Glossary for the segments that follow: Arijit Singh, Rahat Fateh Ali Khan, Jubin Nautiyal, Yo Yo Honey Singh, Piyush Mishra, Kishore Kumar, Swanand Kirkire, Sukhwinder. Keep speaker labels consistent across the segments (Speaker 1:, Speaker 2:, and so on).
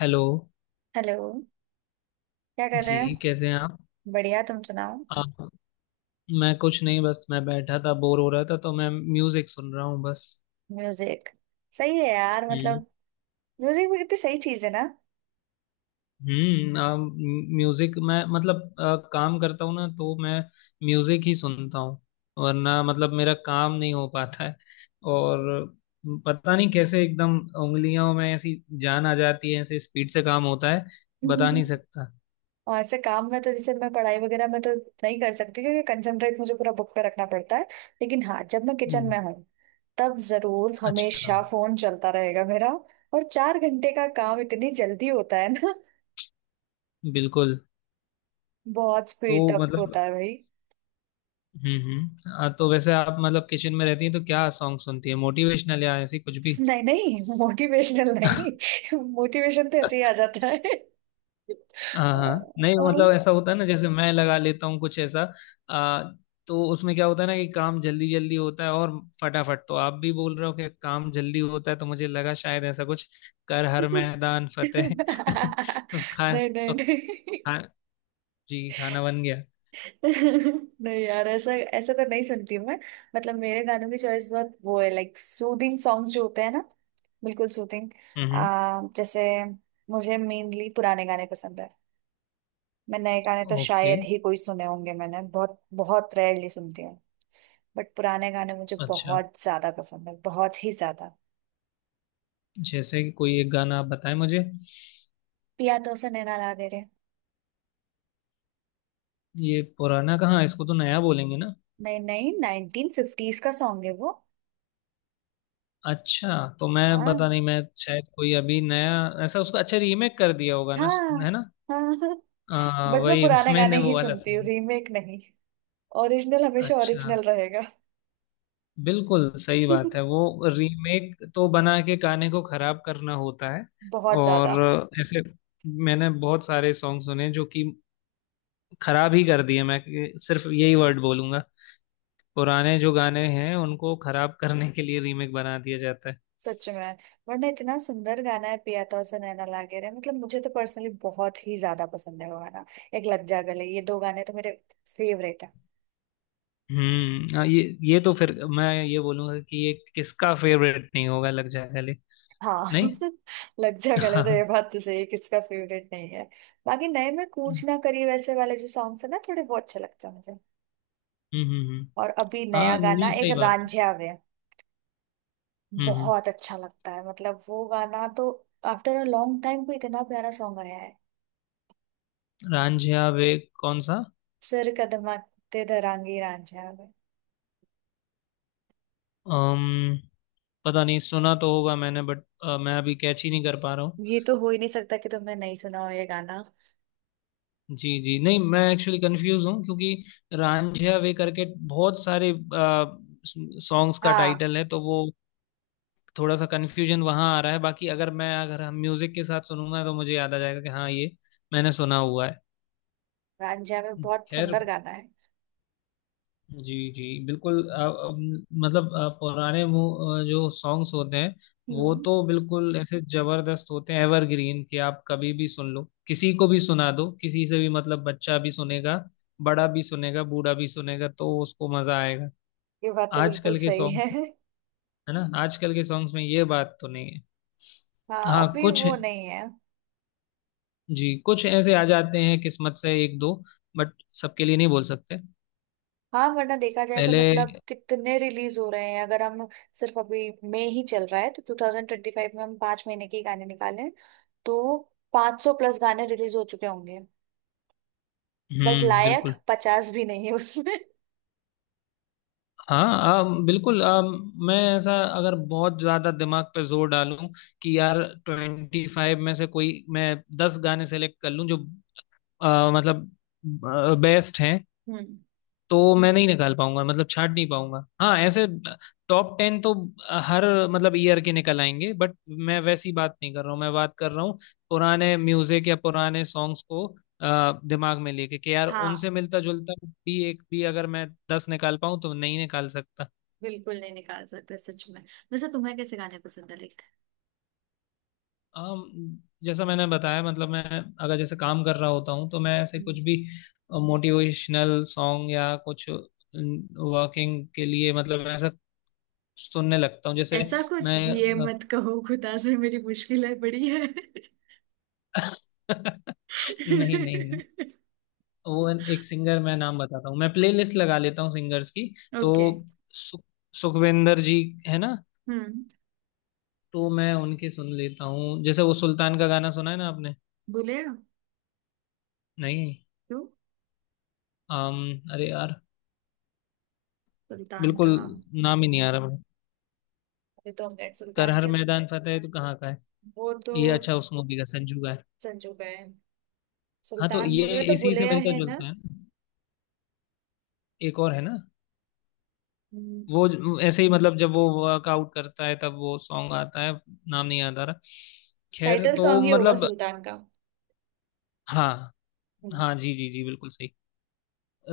Speaker 1: Hello
Speaker 2: hello. क्या कर रहे
Speaker 1: जी,
Speaker 2: हैं?
Speaker 1: कैसे हैं आप?
Speaker 2: बढ़िया, तुम सुनाओ।
Speaker 1: आप। मैं कुछ नहीं, बस मैं बैठा था, बोर हो रहा था तो मैं म्यूजिक सुन रहा हूँ बस।
Speaker 2: म्यूजिक सही है यार।
Speaker 1: हम्म।
Speaker 2: मतलब म्यूजिक भी कितनी सही चीज है ना।
Speaker 1: हम्म आ, म्यूजिक मैं मतलब काम करता हूँ ना तो मैं म्यूजिक ही सुनता हूँ, वरना मतलब मेरा काम नहीं हो पाता है। और पता नहीं कैसे एकदम उंगलियों में ऐसी जान आ जाती है, ऐसे स्पीड से काम होता है, बता नहीं सकता।
Speaker 2: और ऐसे काम में तो जैसे मैं पढ़ाई वगैरह में तो नहीं कर सकती, क्योंकि कंसंट्रेट मुझे पूरा बुक पे रखना पड़ता है। लेकिन हाँ, जब मैं किचन
Speaker 1: हम्म,
Speaker 2: में हूँ तब जरूर
Speaker 1: अच्छा।
Speaker 2: हमेशा फोन चलता रहेगा मेरा। और चार घंटे का काम इतनी जल्दी होता है ना।
Speaker 1: बिल्कुल।
Speaker 2: बहुत
Speaker 1: तो
Speaker 2: स्पीड अप होता
Speaker 1: मतलब।
Speaker 2: है भाई।
Speaker 1: हम्म, हाँ, तो वैसे आप मतलब किचन में रहती हैं तो क्या सॉन्ग सुनती है, मोटिवेशनल या ऐसी कुछ भी?
Speaker 2: नहीं नहीं मोटिवेशनल नहीं। मोटिवेशन तो ऐसे ही आ जाता है।
Speaker 1: हाँ हाँ, नहीं मतलब ऐसा होता है ना, जैसे मैं लगा लेता हूँ कुछ ऐसा। आ, तो उसमें क्या होता है ना कि काम जल्दी जल्दी होता है, और फटाफट। तो आप भी बोल रहे हो कि काम जल्दी होता है तो मुझे लगा शायद ऐसा कुछ। कर हर
Speaker 2: नहीं
Speaker 1: मैदान फतेह।
Speaker 2: नहीं।
Speaker 1: तो
Speaker 2: नहीं
Speaker 1: खा जी खाना बन गया।
Speaker 2: नहीं यार, ऐसा ऐसा तो नहीं सुनती हूँ मैं। मतलब मेरे गानों की चॉइस बहुत वो है, लाइक सूदिंग सॉन्ग जो होते हैं ना, बिल्कुल सूदिंग।
Speaker 1: हम्म,
Speaker 2: आ जैसे मुझे मेनली पुराने गाने पसंद है। मैं नए गाने तो
Speaker 1: ओके,
Speaker 2: शायद ही कोई सुने होंगे मैंने, बहुत बहुत रेयरली सुनती हूँ। बट पुराने गाने मुझे
Speaker 1: अच्छा।
Speaker 2: बहुत ज्यादा पसंद है, बहुत ही ज्यादा।
Speaker 1: जैसे कि कोई एक गाना आप बताएं मुझे।
Speaker 2: पिया तो उसे नैना ला दे रे।
Speaker 1: ये पुराना कहाँ, इसको तो नया बोलेंगे ना।
Speaker 2: नहीं नहीं, नाइनटीन फिफ्टीज का सॉन्ग है वो।
Speaker 1: अच्छा, तो मैं
Speaker 2: हाँ।
Speaker 1: पता नहीं, मैं शायद कोई अभी नया ऐसा उसको अच्छा रीमेक कर दिया होगा ना,
Speaker 2: हाँ
Speaker 1: है ना।
Speaker 2: हाँ हाँ। बट मैं
Speaker 1: वही।
Speaker 2: पुराने गाने
Speaker 1: मैंने
Speaker 2: ही
Speaker 1: वो वाला
Speaker 2: सुनती हूँ,
Speaker 1: सुना।
Speaker 2: रीमेक नहीं। ओरिजिनल हमेशा
Speaker 1: अच्छा,
Speaker 2: ओरिजिनल रहेगा।
Speaker 1: बिल्कुल सही बात है वो। रीमेक तो बना के गाने को खराब करना होता है।
Speaker 2: बहुत ज्यादा।
Speaker 1: और ऐसे मैंने बहुत सारे सॉन्ग सुने जो कि खराब ही कर दिए। मैं सिर्फ यही वर्ड बोलूंगा, पुराने जो गाने हैं उनको खराब करने के लिए रीमेक बना दिया जाता है।
Speaker 2: सच में, वरना इतना सुंदर गाना है पिया तो उसे नैना लागे रे। मतलब मुझे तो पर्सनली बहुत ही ज्यादा पसंद है वो गाना। एक लग जा गले, ये दो गाने तो मेरे फेवरेट है।
Speaker 1: हम्म, हाँ, ये तो फिर मैं ये बोलूंगा कि ये किसका फेवरेट नहीं होगा लग जाए गले।
Speaker 2: हाँ
Speaker 1: नहीं।
Speaker 2: लग जा गले
Speaker 1: हाँ
Speaker 2: तो ये
Speaker 1: हाँ।
Speaker 2: बात तो सही है, किसका फेवरेट नहीं है। बाकी नए में
Speaker 1: हम्म
Speaker 2: कूच ना करी वैसे वाले जो सॉन्ग्स है ना, थोड़े बहुत अच्छे लगते हैं मुझे।
Speaker 1: हम्म हम्म।
Speaker 2: और अभी नया
Speaker 1: हाँ,
Speaker 2: गाना
Speaker 1: नहीं,
Speaker 2: एक
Speaker 1: सही बात है।
Speaker 2: रांझिया वे
Speaker 1: हम्म हम्म।
Speaker 2: बहुत अच्छा लगता है, मतलब वो गाना तो आफ्टर अ लॉन्ग टाइम को इतना प्यारा सॉन्ग आया है।
Speaker 1: रांझिया वे, कौन सा?
Speaker 2: सिर कदमा ते दरांगी रांझा में।
Speaker 1: अम्म पता नहीं, सुना तो होगा मैंने बट मैं अभी कैच ही नहीं कर पा रहा हूँ।
Speaker 2: ये तो हो ही नहीं सकता कि तुमने नहीं सुना हो ये गाना।
Speaker 1: जी जी नहीं, मैं एक्चुअली कंफ्यूज हूँ क्योंकि रांझिया वे करके बहुत सारे सॉन्ग्स का
Speaker 2: हाँ,
Speaker 1: टाइटल है, तो वो थोड़ा सा कन्फ्यूजन वहां आ रहा है। बाकी अगर मैं अगर हम म्यूजिक के साथ सुनूंगा तो मुझे याद आ जाएगा कि हाँ ये मैंने सुना हुआ है।
Speaker 2: रांझा में बहुत
Speaker 1: खैर,
Speaker 2: सुंदर गाना है।
Speaker 1: जी जी बिल्कुल। मतलब पुराने जो सॉन्ग्स होते हैं, वो
Speaker 2: हम्म।
Speaker 1: तो बिल्कुल ऐसे जबरदस्त होते हैं, एवरग्रीन, कि आप कभी भी सुन लो, किसी को भी सुना दो, किसी से भी, मतलब बच्चा भी सुनेगा, बड़ा भी सुनेगा, बूढ़ा भी सुनेगा, तो उसको मजा आएगा।
Speaker 2: ये बात तो बिल्कुल
Speaker 1: आजकल के
Speaker 2: सही है।
Speaker 1: सॉन्ग, है ना, आजकल के सॉन्ग्स में ये बात तो नहीं है।
Speaker 2: हाँ,
Speaker 1: हाँ,
Speaker 2: अभी
Speaker 1: कुछ
Speaker 2: वो नहीं है।
Speaker 1: जी कुछ ऐसे आ जाते हैं किस्मत से एक दो, बट सबके लिए नहीं बोल सकते।
Speaker 2: हाँ, वरना देखा जाए तो
Speaker 1: पहले।
Speaker 2: मतलब कितने रिलीज हो रहे हैं। अगर हम सिर्फ अभी मई ही चल रहा है तो 2025 में हम पांच महीने के ही गाने निकालें तो 500 प्लस गाने रिलीज हो चुके होंगे। बट
Speaker 1: हम्म,
Speaker 2: लायक
Speaker 1: बिल्कुल,
Speaker 2: पचास भी नहीं है उसमें।
Speaker 1: हाँ। बिल्कुल मैं ऐसा अगर बहुत ज़्यादा दिमाग पे जोर डालूं कि यार 25 में से कोई मैं 10 गाने सेलेक्ट कर लूं जो मतलब बेस्ट हैं,
Speaker 2: हम्म।
Speaker 1: तो मैं नहीं निकाल पाऊंगा, मतलब छाट नहीं पाऊंगा। हाँ ऐसे टॉप 10 तो हर मतलब ईयर के निकल आएंगे, बट मैं वैसी बात नहीं कर रहा हूँ। मैं बात कर रहा हूँ पुराने म्यूजिक या पुराने सॉन्ग्स को दिमाग में लेके कि यार
Speaker 2: हाँ,
Speaker 1: उनसे मिलता जुलता भी एक भी अगर मैं 10 निकाल पाऊँ तो नहीं निकाल सकता।
Speaker 2: बिल्कुल नहीं निकाल सकते, सच में। वैसे तुम्हें कैसे गाने पसंद है लाइक?
Speaker 1: अम, जैसा मैंने बताया, मतलब मैं अगर जैसे काम कर रहा होता हूँ तो मैं ऐसे
Speaker 2: हम्म।
Speaker 1: कुछ भी मोटिवेशनल सॉन्ग या कुछ वर्किंग के लिए, मतलब ऐसा सुनने लगता हूँ, जैसे
Speaker 2: ऐसा कुछ,
Speaker 1: मैं।
Speaker 2: ये मत कहो खुदा से मेरी मुश्किल है बड़ी है।
Speaker 1: नहीं नहीं नहीं। वो एक सिंगर, मैं नाम बताता हूँ, मैं प्लेलिस्ट लगा लेता हूँ सिंगर्स की,
Speaker 2: ओके।
Speaker 1: तो सु, सुखविंदर जी, है ना।
Speaker 2: हम्म।
Speaker 1: तो मैं उनके सुन लेता हूँ, जैसे वो सुल्तान का गाना सुना है ना आपने?
Speaker 2: बोले?
Speaker 1: नहीं।
Speaker 2: क्यों?
Speaker 1: अम अरे यार,
Speaker 2: सुल्तान
Speaker 1: बिल्कुल
Speaker 2: का?
Speaker 1: नाम ही नहीं आ रहा मुझे।
Speaker 2: ये तो हमने
Speaker 1: कर
Speaker 2: सुल्तान
Speaker 1: हर
Speaker 2: के
Speaker 1: मैदान फतेह है, तो कहाँ का है
Speaker 2: वो तो
Speaker 1: ये? अच्छा, उस मूवी का, संजू का है।
Speaker 2: संजू का है।
Speaker 1: हाँ तो
Speaker 2: सुल्तान
Speaker 1: ये
Speaker 2: मूवी का तो
Speaker 1: इसी से
Speaker 2: बुलेया
Speaker 1: मिलता
Speaker 2: है ना।
Speaker 1: जुलता है ना। एक और है ना,
Speaker 2: हम्म,
Speaker 1: वो ऐसे ही, मतलब जब वो वर्कआउट करता है तब वो सॉन्ग आता है, नाम नहीं याद आ रहा। खैर,
Speaker 2: टाइटल
Speaker 1: तो
Speaker 2: सॉन्ग ही होगा
Speaker 1: मतलब।
Speaker 2: सुल्तान का।
Speaker 1: हाँ
Speaker 2: हम्म।
Speaker 1: हाँ जी जी जी बिल्कुल सही,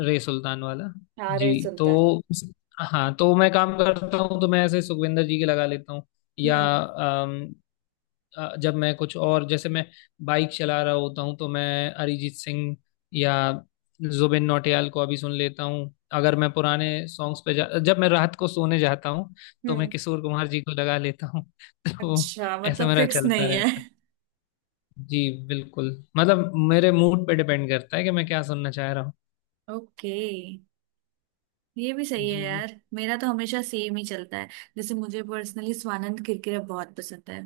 Speaker 1: रे सुल्तान वाला।
Speaker 2: हाँ,
Speaker 1: जी
Speaker 2: रे
Speaker 1: तो।
Speaker 2: सुल्तान।
Speaker 1: हाँ तो मैं काम करता हूँ तो मैं ऐसे सुखविंदर जी के लगा लेता हूँ, या
Speaker 2: हम्म।
Speaker 1: जब मैं कुछ और, जैसे मैं बाइक चला रहा होता हूँ, तो मैं अरिजीत सिंह या जुबिन नौटियाल को अभी सुन लेता हूँ। अगर मैं पुराने सॉन्ग्स पे जा जब मैं रात को सोने जाता हूँ तो मैं
Speaker 2: हम्म
Speaker 1: किशोर कुमार जी को लगा लेता हूँ। तो
Speaker 2: अच्छा,
Speaker 1: ऐसा
Speaker 2: मतलब
Speaker 1: मेरा
Speaker 2: फिक्स
Speaker 1: चलता
Speaker 2: नहीं है।
Speaker 1: रहता है। जी बिल्कुल, मतलब मेरे मूड पे डिपेंड करता है कि मैं क्या सुनना चाह रहा हूँ।
Speaker 2: ओके, ये भी सही है
Speaker 1: जी।
Speaker 2: यार, मेरा तो हमेशा सेम ही चलता है। जैसे मुझे पर्सनली स्वानंद किरकिरे बहुत पसंद है।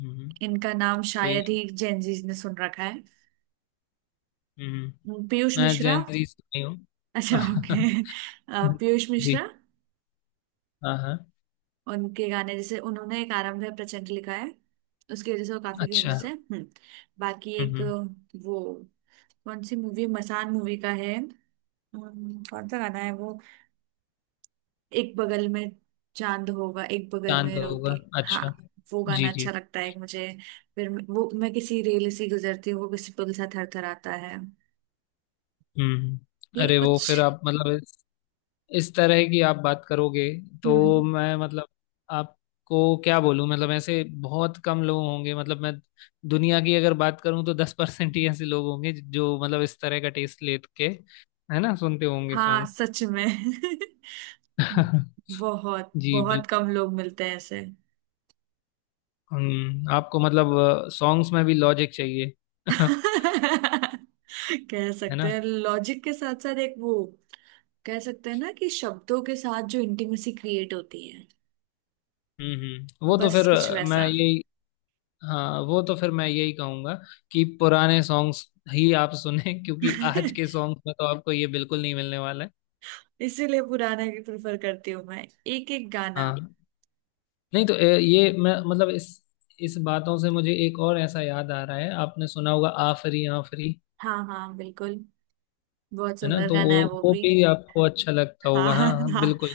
Speaker 1: हम्म।
Speaker 2: इनका नाम
Speaker 1: कोई।
Speaker 2: शायद ही जेनजीज ने सुन रखा है।
Speaker 1: हम्म।
Speaker 2: पीयूष
Speaker 1: मैं
Speaker 2: मिश्रा।
Speaker 1: जैन जी से नहीं हूँ।
Speaker 2: अच्छा, ओके। पीयूष
Speaker 1: जी।
Speaker 2: मिश्रा,
Speaker 1: हाँ हाँ,
Speaker 2: उनके गाने जैसे उन्होंने एक आरंभ है प्रचंड लिखा है, उसकी वजह से वो काफी
Speaker 1: अच्छा।
Speaker 2: फेमस है। हम्म। बाकी एक
Speaker 1: हम्म,
Speaker 2: वो कौन सी मूवी, मसान मूवी का है। कौन सा गाना है वो? एक बगल में चांद होगा, एक बगल
Speaker 1: चांद
Speaker 2: में रोती।
Speaker 1: होगा।
Speaker 2: हाँ,
Speaker 1: अच्छा,
Speaker 2: वो गाना
Speaker 1: जी
Speaker 2: अच्छा
Speaker 1: जी।
Speaker 2: लगता है मुझे। फिर वो मैं किसी रेल से गुजरती हूँ वो किसी पुल सा थरथराता है,
Speaker 1: हम्म हम्म।
Speaker 2: ये
Speaker 1: अरे
Speaker 2: कुछ।
Speaker 1: वो, फिर आप मतलब इस तरह की आप बात करोगे तो
Speaker 2: हम्म।
Speaker 1: मैं मतलब आपको क्या बोलूं, मतलब ऐसे बहुत कम लोग होंगे, मतलब मैं दुनिया की अगर बात करूं तो 10% ही ऐसे लोग होंगे जो मतलब इस तरह का टेस्ट लेके, है ना, सुनते होंगे
Speaker 2: हाँ,
Speaker 1: सॉन्ग।
Speaker 2: सच में। बहुत
Speaker 1: जी बिल्कुल।
Speaker 2: बहुत कम लोग मिलते हैं ऐसे।
Speaker 1: आपको मतलब सॉन्ग्स में भी लॉजिक चाहिए।
Speaker 2: कह
Speaker 1: है
Speaker 2: सकते
Speaker 1: ना।
Speaker 2: हैं, लॉजिक के साथ साथ एक वो, कह सकते हैं ना कि शब्दों के साथ जो इंटीमेसी क्रिएट होती है,
Speaker 1: हम्म,
Speaker 2: बस कुछ वैसा।
Speaker 1: वो तो फिर मैं यही कहूंगा कि पुराने सॉन्ग्स ही आप सुने, क्योंकि आज के सॉन्ग्स में तो आपको ये बिल्कुल नहीं मिलने वाला है।
Speaker 2: इसीलिए पुराना ही प्रेफर करती हूँ मैं, एक एक गाना।
Speaker 1: हाँ, नहीं तो ये मैं मतलब इस बातों से मुझे एक और ऐसा याद आ रहा है, आपने सुना होगा आफरी आफरी।
Speaker 2: हाँ हाँ, बिल्कुल। बहुत
Speaker 1: है ना,
Speaker 2: सुंदर
Speaker 1: तो वो
Speaker 2: गाना है वो
Speaker 1: वो
Speaker 2: भी।
Speaker 1: भी आपको अच्छा लगता
Speaker 2: हाँ
Speaker 1: होगा।
Speaker 2: हाँ
Speaker 1: हाँ हाँ,
Speaker 2: हाँ,
Speaker 1: बिल्कुल।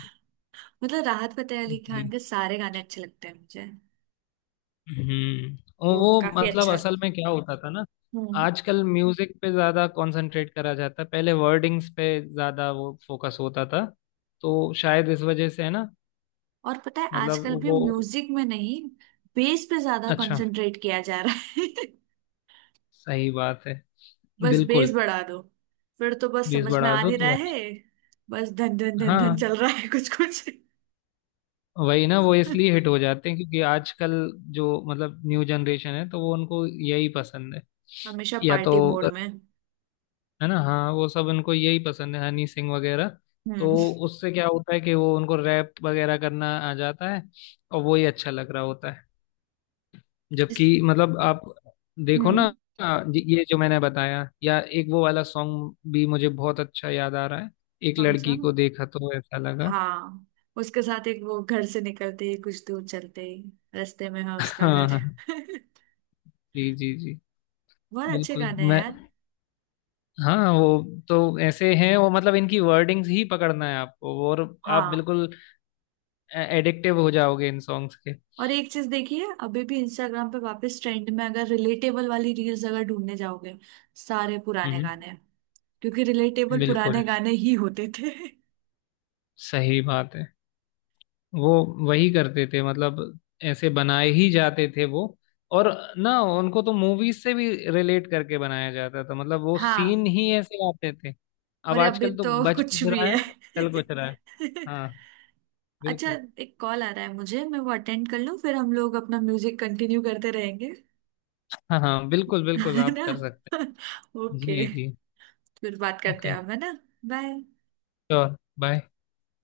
Speaker 2: मतलब राहत फतेह अली खान के सारे गाने अच्छे लगते हैं मुझे।
Speaker 1: हम्म। और
Speaker 2: वो
Speaker 1: वो
Speaker 2: काफी
Speaker 1: मतलब
Speaker 2: अच्छा।
Speaker 1: असल में क्या होता था ना,
Speaker 2: हम्म।
Speaker 1: आजकल म्यूजिक पे ज्यादा कंसंट्रेट करा जाता है, पहले वर्डिंग्स पे ज्यादा वो फोकस होता था, तो शायद इस वजह से, है ना।
Speaker 2: और पता है
Speaker 1: मतलब
Speaker 2: आजकल भी
Speaker 1: वो,
Speaker 2: म्यूजिक में नहीं, बेस पे ज्यादा
Speaker 1: अच्छा।
Speaker 2: कंसंट्रेट किया जा रहा है।
Speaker 1: सही बात है।
Speaker 2: बस
Speaker 1: बिल्कुल।
Speaker 2: बेस बढ़ा दो, फिर तो बस
Speaker 1: बेस
Speaker 2: समझ में
Speaker 1: बढ़ा
Speaker 2: आ
Speaker 1: दो
Speaker 2: नहीं रहा
Speaker 1: तो अच्छा।
Speaker 2: है। बस धन धन धन धन
Speaker 1: हाँ,
Speaker 2: चल रहा है, कुछ कुछ।
Speaker 1: वही ना, वो इसलिए हिट हो जाते हैं क्योंकि आजकल जो मतलब न्यू जनरेशन है, तो वो उनको यही पसंद है,
Speaker 2: हमेशा
Speaker 1: या तो,
Speaker 2: पार्टी मोड में।
Speaker 1: है ना, हाँ वो सब उनको यही पसंद है, हनी सिंह वगैरह। तो
Speaker 2: हम्म।
Speaker 1: उससे क्या होता है कि वो उनको रैप वगैरह करना आ जाता है, और वो ही अच्छा लग रहा होता है, जबकि
Speaker 2: जिस।
Speaker 1: मतलब आप देखो ना।
Speaker 2: हम्म।
Speaker 1: ये जो मैंने बताया या एक वो वाला सॉन्ग भी मुझे बहुत अच्छा याद आ रहा है, एक
Speaker 2: कौन सा?
Speaker 1: लड़की को देखा तो ऐसा लगा।
Speaker 2: हाँ, उसके साथ एक वो, घर से निकलते ही कुछ दूर चलते ही रास्ते में है उसका
Speaker 1: हाँ
Speaker 2: घर।
Speaker 1: हाँ। जी जी जी।
Speaker 2: बहुत अच्छे
Speaker 1: बिल्कुल
Speaker 2: गाने हैं
Speaker 1: मैं
Speaker 2: यार।
Speaker 1: हाँ, वो तो ऐसे हैं वो, मतलब इनकी वर्डिंग्स ही पकड़ना है आपको, और आप
Speaker 2: हाँ।
Speaker 1: बिल्कुल एडिक्टिव हो जाओगे इन सॉन्ग्स के।
Speaker 2: और एक चीज देखिए, अभी भी इंस्टाग्राम पे वापस ट्रेंड में अगर रिलेटेबल वाली रील्स अगर ढूंढने जाओगे, सारे पुराने
Speaker 1: हम्म,
Speaker 2: गाने हैं, क्योंकि रिलेटेबल
Speaker 1: बिल्कुल
Speaker 2: पुराने गाने ही होते थे।
Speaker 1: सही बात है। वो वही करते थे, मतलब ऐसे बनाए ही जाते थे वो। और ना उनको तो मूवीज से भी रिलेट करके बनाया जाता था, मतलब वो
Speaker 2: हाँ,
Speaker 1: सीन ही ऐसे आते थे। अब
Speaker 2: और अभी
Speaker 1: आजकल तो
Speaker 2: तो
Speaker 1: बच कुछ
Speaker 2: कुछ भी
Speaker 1: रहा
Speaker 2: है।
Speaker 1: है, चल कुछ रहा है। हाँ,
Speaker 2: अच्छा,
Speaker 1: बिल्कुल।
Speaker 2: एक कॉल आ रहा है मुझे, मैं वो अटेंड कर लूँ, फिर हम लोग अपना म्यूजिक कंटिन्यू करते रहेंगे,
Speaker 1: हाँ हाँ, बिल्कुल बिल्कुल
Speaker 2: है
Speaker 1: आप
Speaker 2: ना?
Speaker 1: कर सकते हैं।
Speaker 2: ओके,
Speaker 1: जी जी,
Speaker 2: फिर बात करते
Speaker 1: ओके,
Speaker 2: हैं हम, है ना? बाय।
Speaker 1: Sure, bye.